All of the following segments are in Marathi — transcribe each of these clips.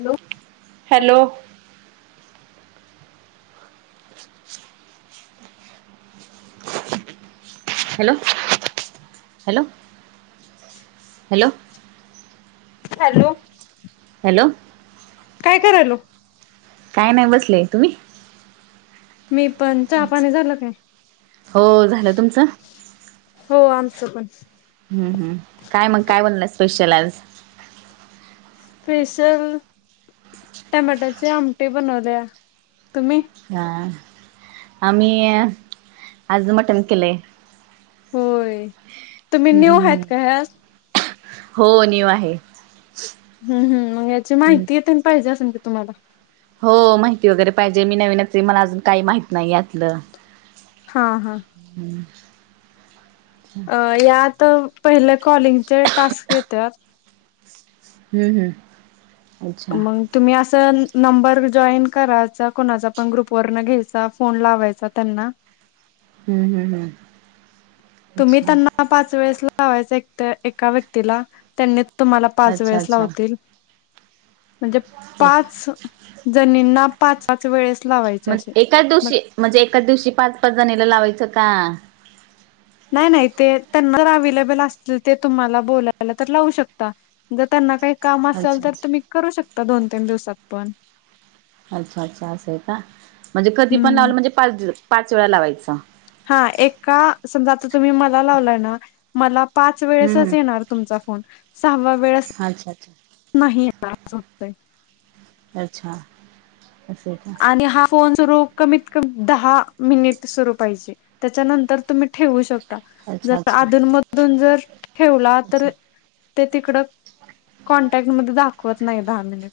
Hello hello hello hello [inaudible] hello hello hello काय करायलो? काय नाय बसले, तुम्ही मी पण चहा पाणी झालं का? हो झालं तुमचं? हो आमचं पण. हम् हम् काय मग काय बनलं स्पेशल आज? स्पेशल टमॅटोची आमटी बनवल्या तुम्ही? हा आम्ही आज मटण केलय. होय तुम्ही न्यू हम्म आहेत का यात हो न्यू आहे. हम् हम् मग याची हम्म माहिती तेन पाहिजे असेल की तुम्हाला? हो माहिती वगैरे पाहिजे मी नवीनच मला अजून काही माहित नाही यातलं. हा हा हम्म अ यात पहिले कॉलिंगचे टास्क येत्यात हम् हम् मंग तुम्ही असं नंबर जॉईन करायचा कुणाचा पण ग्रुपवर न घ्यायचा फोन लावायचा त्यांना हम्म हम् हम् तुम्ही त्यांना पाच वेळेस लावायचा एका व्यक्तीला त्यांनी तुम्हाला पाच अच्छा वेळेस अच्छा लावतील. म्हणजे ओके पाच जणींना पाच पाच वेळेस लावायचे असे म्हणजे एकाच मग दिवशी म्हणजे एकाच दिवशी पाच पाच जणीला लावायचं का? नाही नाही ते त्यांना जर अव्हेलेबल असतील ते तुम्हाला बोलायला तर लावू शकता जर त्यांना काही काम असेल अच्छा तर अच्छा तुम्ही करू शकता दोन तीन दिवसात पण अच्छा अच्छा असं आहे का म्हणजे कधी पण हम्म लावलं म्हणजे पाच पाच वेळा लावायचं हा एका समजा आता तुम्ही मला लावलाय ना मला पाच हम्म हम्म. वेळेसच येणार तुमचा फोन सहावा वेळेस अच्छा अच्छा नाही येणार अच्छा असं आहे का आणि हा फोन सुरु कमीत कमी दहा मिनिट सुरू पाहिजे त्याच्यानंतर तुम्ही ठेवू शकता अच्छा जर अच्छा अधून मधून जर ठेवला तर अच्छा ते तिकड कॉनटॅक्ट मध्ये दाखवत नाही दहा मिनिट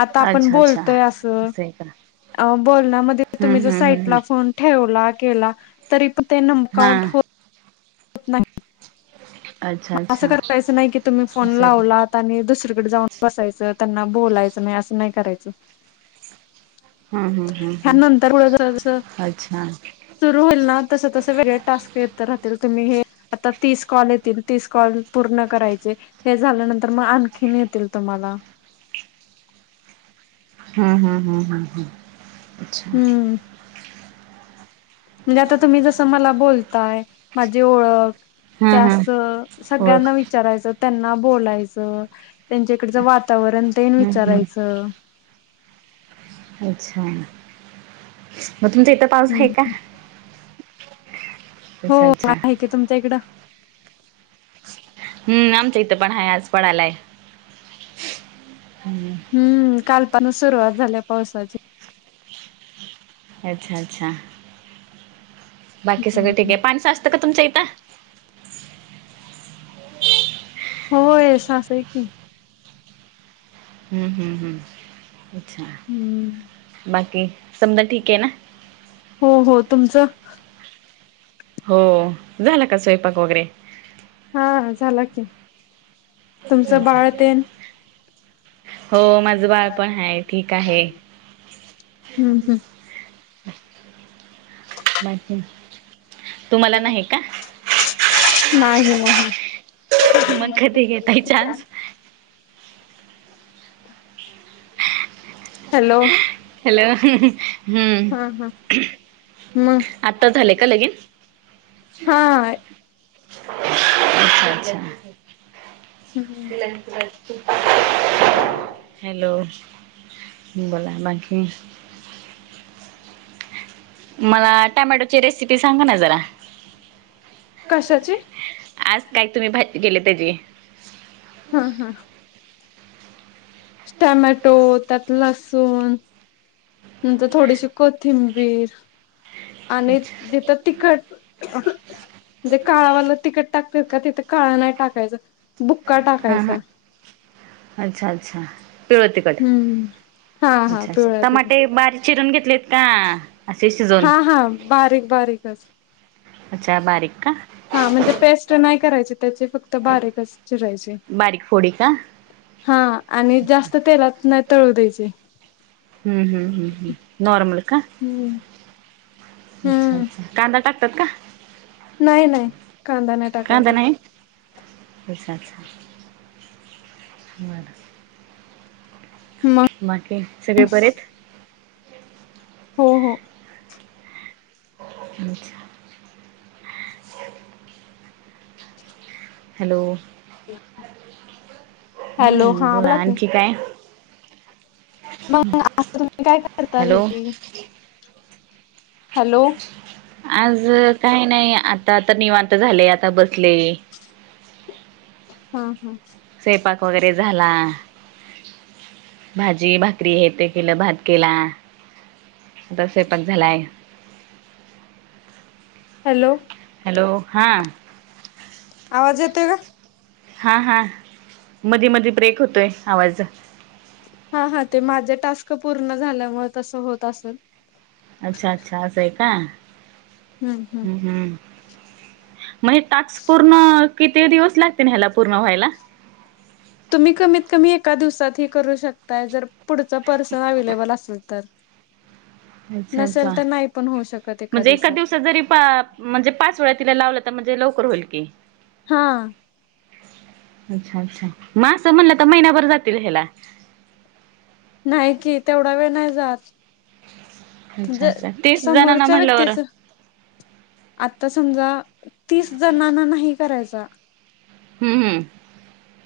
आता आपण अच्छा अच्छा बोलतोय अस असं आहे का आओ बोलण्यामध्ये तुम्ही हम्म जर हम्म हम्म साईटला हम्म फोन ठेवला केला तरी पण ते नमकाउंट होत हा होत नाहीत अच्छा मग असं अच्छा करारायचं नाही की तुम्ही फोन असं आहे का लावलात त्यांनी दुसरीकडे जाऊन बसायचं त्यांना बोलायचं नाही असं नाही करायचं हम्म हम्म हम्म ह्या हम्म नंतर पुढं जर असं अच्छा सुरू होईल ना तस तस वेगळे टास्क येत राहतील तुम्ही हे आता तीस कॉल येतील तीस कॉल पूर्ण करायचे हे झाल्यानंतर मग आणखीन येतील तुम्हाला हा हा हा हा अच्छा हम्म म्हणजे आता तुम्ही जसं मला बोलताय माझी ओळख हम्म त्यास हम्म ओळख सगळ्यांना वी चारायचं त्यांना बोलायचं त्यांच्या इकडचं वातावरण तेन हम्म हम्म विचारायचं अच्छा मग तुमचा इथं पाऊस आहे हम्म का? अच्छा अच्छा ते तुमच्या इकड हम् आमचं इथं पण आहे. आज पण आलाय. ह. हम्म, कालपण सुरुवात झाल्या पावसाची. अच्छा अच्छा, बाकी सगळ ठीक हम्म आहे. पाणी साचत का तुमच्या इथं? होय सासंय की, हम्म, हम् हम् अच्छा. हम्म बाकी समद ठीक आहे ना? हो हो. तुमचं? हो. झाला का स्वयंपाक वगैरे,? हा झाला की. तुमचं बाळ तेन? हो. माझं बाळ पण आहे. ठीक आहे. हम्म हम्म, बाकी? तुम्हाला नाही का [unintelligible] मग कधी घेताय चान्स [unintelligible] हॅलो, हॅलो. हम्म. हा हा मग आता झाले का लगिन? हो. हा अच्छ अच्छा, हॅलो, बोला बाकी? मला टमॅटोची रेसिपी सांगा ना जरा? कशाची? आज काय तुम्ही भाजी केले त्याचीे? हम हम. टोमॅटो त्यात लसूण, नंतर थोडीशी कोथिंबीर, आणि अच्छा. तीथ तिखट म्हणजे काळवालं तिखट टाकतात का. तिथे काळ नाही टाकायचा. बुक्का हां टाकायचा. हां अच्छा अच्छा पिवळ तिखट. हम्म हा हा अच्छा पिवळ्या टमाटे तिखट बारीक चिरून घेतलेत का असे शिजवून हा हा बारीक बारीकच. अच्छा बारीक का. हा म्हणजे पेस्ट नाही करायची त्याची फक्त बारीकच चिरायची. बारीक फोडी का हा आणि अच्छा जास्त तेलात नाही तळू द्यायचे. हम् हम् हम् हम् नॉर्मल का हम्म. अच्छा हम्म. अच्छा, कांदा टाकतात का? नाही नाही. कांदा नाही कांदा टाकायचा. नाही अच्छा अच्छा मग. मग बाकी सगळे बरे आहेत. हो हो. अच्छा, हॅलो. हॅलो हम्म. हा बोला की. आणखी काय? मग असं तुम्ही काय करता हॅलो घरी? हॅलो आज काही नाही आता तर निवांत झाले आता बसले हम्म हम् स्वयपाक वगैरे झाला भाजी भाकरी हे ते केलं भात केला आता स्वयंपाक झालाय हॅलो हॅलो हां आवाज येतोय का हा हा मधी मधी ब्रेक होतोय आवाज हा हा ते माझे टास्क पूर्ण झाल्यामुळे तसं होत असल अच्छा अच्छा असंय का हम् हम्म मग हे टास्क पूर्ण किती दिवस लागतेन ह्याला पूर्ण व्हायला तुम्ही कमीत कमी एका दिवसात हे करू शकताय जर पुढचा पर्सन अवैलेबल असेल तर अच्छा अच्छा नसेल तर नाही पण होऊ शकत म्हणजे एका दिवसात जरी पा म्हणजे पाच वेळा तिला लावलं तर म्हणजे लवकर होईल की हा अच्छा अच्छा म अस म्हणलं तर महिन्याभर जातील ह्याला नाही कि तेवढा वेळ नाही जाात अच्छा ज अच्छा तीस जणांना समोरच्या म्हटल्यावर व्यक्तीच आत्ता समजा तीस जणांना नाही करायचा हम्म हम्म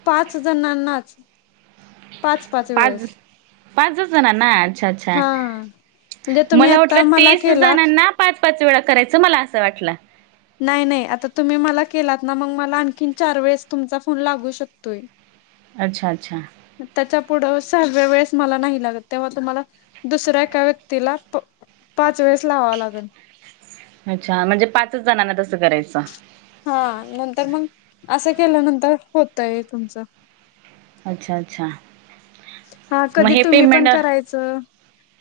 पाच जणांनाच पाच पाच वेळेस पाचच जणांना अच्छा अ. च्छा हा म्हणजे तुम्ही मला वाटलं आता तीस केलात जणांना पाच पाच वेळा करायचं मला असं वाटलं नाही नाही आता तुम्ही मला केलात ना मग मला आणखीन चार वेळेस तुमचा फोन लागू शकतोय अच्छा अच्छा त्याच्या पुढं सहाव्या वेळेस मला नाही लागत तेव्हा तुम्हाला दुसऱ्या एका व्यक्तीला प् अच्छा म्हणजे पाचच जणांना तसं करायचं हा नंतर मग असं केल्यानंतर होतय तुमचं अच्छा अच्छा हा मग कधी हे तुम्ही पण पेमेंट कराय च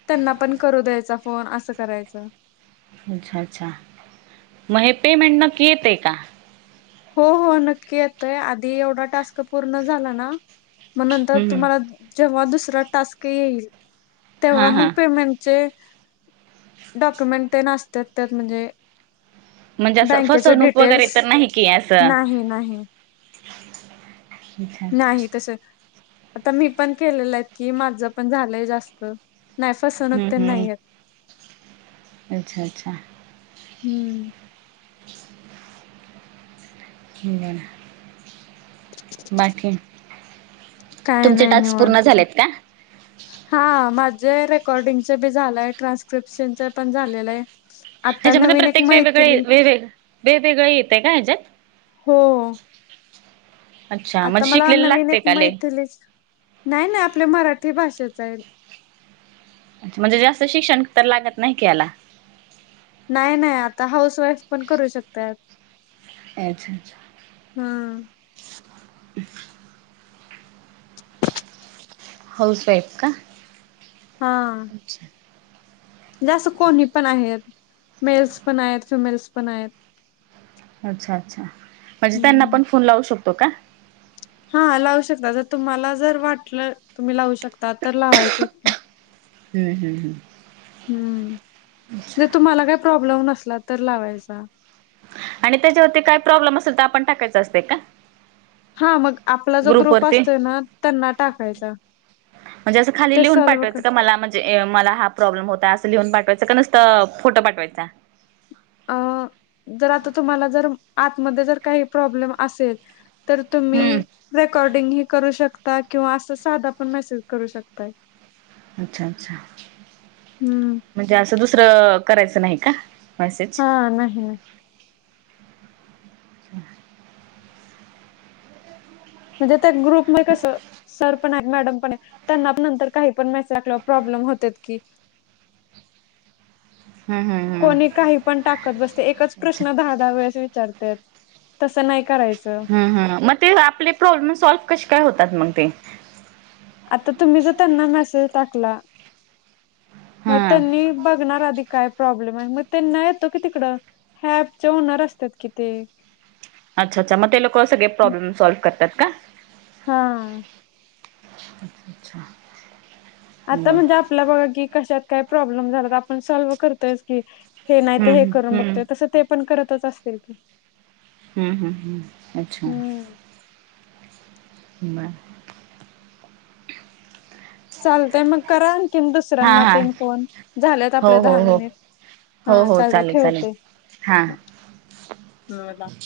त्यांना पण करू द्यायचा फोन असं करायचं अच्छा अच्छा मग हे पेमेंट नक्की येतय का हो हो नक्की येतय आधी एवढा टास्क पूर्ण झाला ना मग नंतर हम्म हम्म. तुम्हाला जेव्हा दुसरा टास्क येईल हा तेव्हा मग हा पेमेंटचे डॉक्युमेंट ते नासत्यात तर म्हणजे म्हणजे असं बँकेचे फसवणूक वगैरे डिटेल्स तर नाही की असं नाही नाही नाही तसं आता मी पण केलेलंत की माझं पण झालंय जास्त नाही हम्म फसवणूक तर हम्म नाहीऐत अच्छा अच्छा हम्म [unintelligible] बाकी? काय तुमचे नाई टास्क पूर्ण निवांतच ए. झालेत का हा... माझं रेकॉर्डिंगचं बी झालंय... ट्रान्स्क्रिप्शनचं पण झालेलं हे. ह्याच्यामध्ये प्रत्येक वेगवेगळे... वे... वेग... वेगवेगळं येतंय का ह्याच्यात? हो. अच्छा आता म्हणजे मला शिकलेलं नवीन लागते एक का लय मैथलीच... नाई नाई.. आपल्या मराठी भाषेचं ए म्हणजे जास्त शिक्षण तर... लागत नाही की याला? नाई नाई आता हाऊस वाईफ पण... करू शकत्यात. अच्छा अच्छा. हा. [inaudible] हाऊस वाईफ का? हा. अच्छा. म्हणजे असं कोणी पण आहेत... मेल्स पण आहेत... फिमेल्स पण आहेत. अच्छा अच्छा... म्हणजे त्यांना हम्म. पण फोन लावू शकतो का? हा लावू शकता... जर तुम्हाला जर वाटलं... तुम्ही लावू शकता.. तर लावायचं की. हू हू हू. हम्म जर तुम्हाला काय प्रॉब्लेम नसला तर लावायचा. आणि त्याच्यावरती काय प्रॉब्लेम असल तर... आपण टाकायचं असतं का? हा मग आपला जो ग्रुप ग्रुपवरती असतोय ना... त्यांना टाकायचा. म्हणजे असं खाली ते लिहून सॉल्व कर पाठवायचं का मला म्हण म्हणजे मला... हा प्रॉब्लेम होता असं लिहून पाठवायचा.. का नुसतं फोटो पाठवायचा? अं... जर आता तुम्हाला जर... आतमध्ये जर काही प्रॉब्लेम असेल तर तुम्ही हम्म रेकॉर्डिंग ही करू शकता... किंवा असा... साधा पण मेसेज करू शकताय. अच्छा अच्छा... हम्म. म्हणजे असं दुसरं... करायचं नाही का... मेसेज? हा... नाही नाही. [inaudible] म्हणजे त्या ग्रुपने कसं... सर. सर पण ए... मॅडम पण ए... त्यांना नंतर काही पण... मेसेज टाकल्यावर प्रॉब्लेम होत्यात की. हम्म हम्म कोणी हम्म काही पण टाकत बसते... एकच अच्छा प्रश्न.. दहा दहा वेळेस विचारतेत... तसं नाही करायचं. हं हं... मग ते आपले प्रॉब्लेम... सॉल्व कशे काय होतात मग ते? आता तुम्ही जर त्यांना मेसेज टाकला... मग हा त्यांनी बघणार आधी काय प्रॉब्लेम हाये... मग त्यांना येतो की तिकडं... ह्या ऍपचे ओनर असतात कि ते. अच्छा अच्छा... मग ते लोकं सगळे प्रॉब्लेम सॉल्व करतात का? हा. अच्छा [inaudible] आता म्हणजे आपल्या बघा की... कशात काय प्रॉब्लेम झाला तर आपण सॉल्व करतोयच की हे नाही तर हे हम्म करून हम्म बघतोय... तसं ते पण करतच असतील की. हू हू हू... अच्छा. हम्म बरं. चालतय... मग करा आणखीन... दुसऱ्यांना हां तेन फोन... झालेत हो आपले हो दहा हो मिनिट. हो हा हो... चालतय चालेल चालेल... ठेवते हा हा. [inaudible]